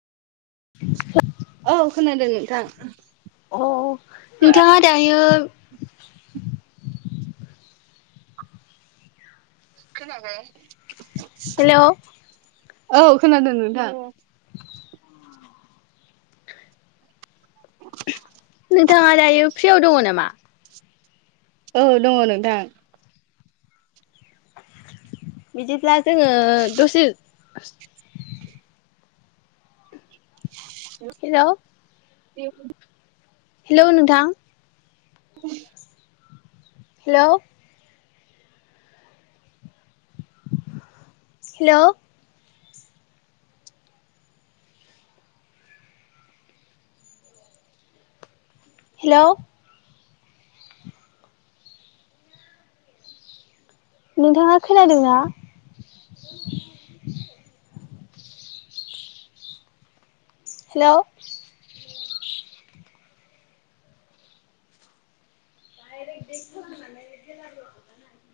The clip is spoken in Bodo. औ खोनादों नोंथां अ नोंथाङा दायो हेलौ औ खोनादों नोंथां। नोंथाङा दायो फ्रियाव दङ नामा? औ दङ नोंथां। बिदिब्ला जोङो दसे हेलौ [inaudible] हेलौ नोंथां [unintelligible] हेलौ हेलौ। हेलौ। नोंथाङा खोनादोंना? हेलौ। [inaudible]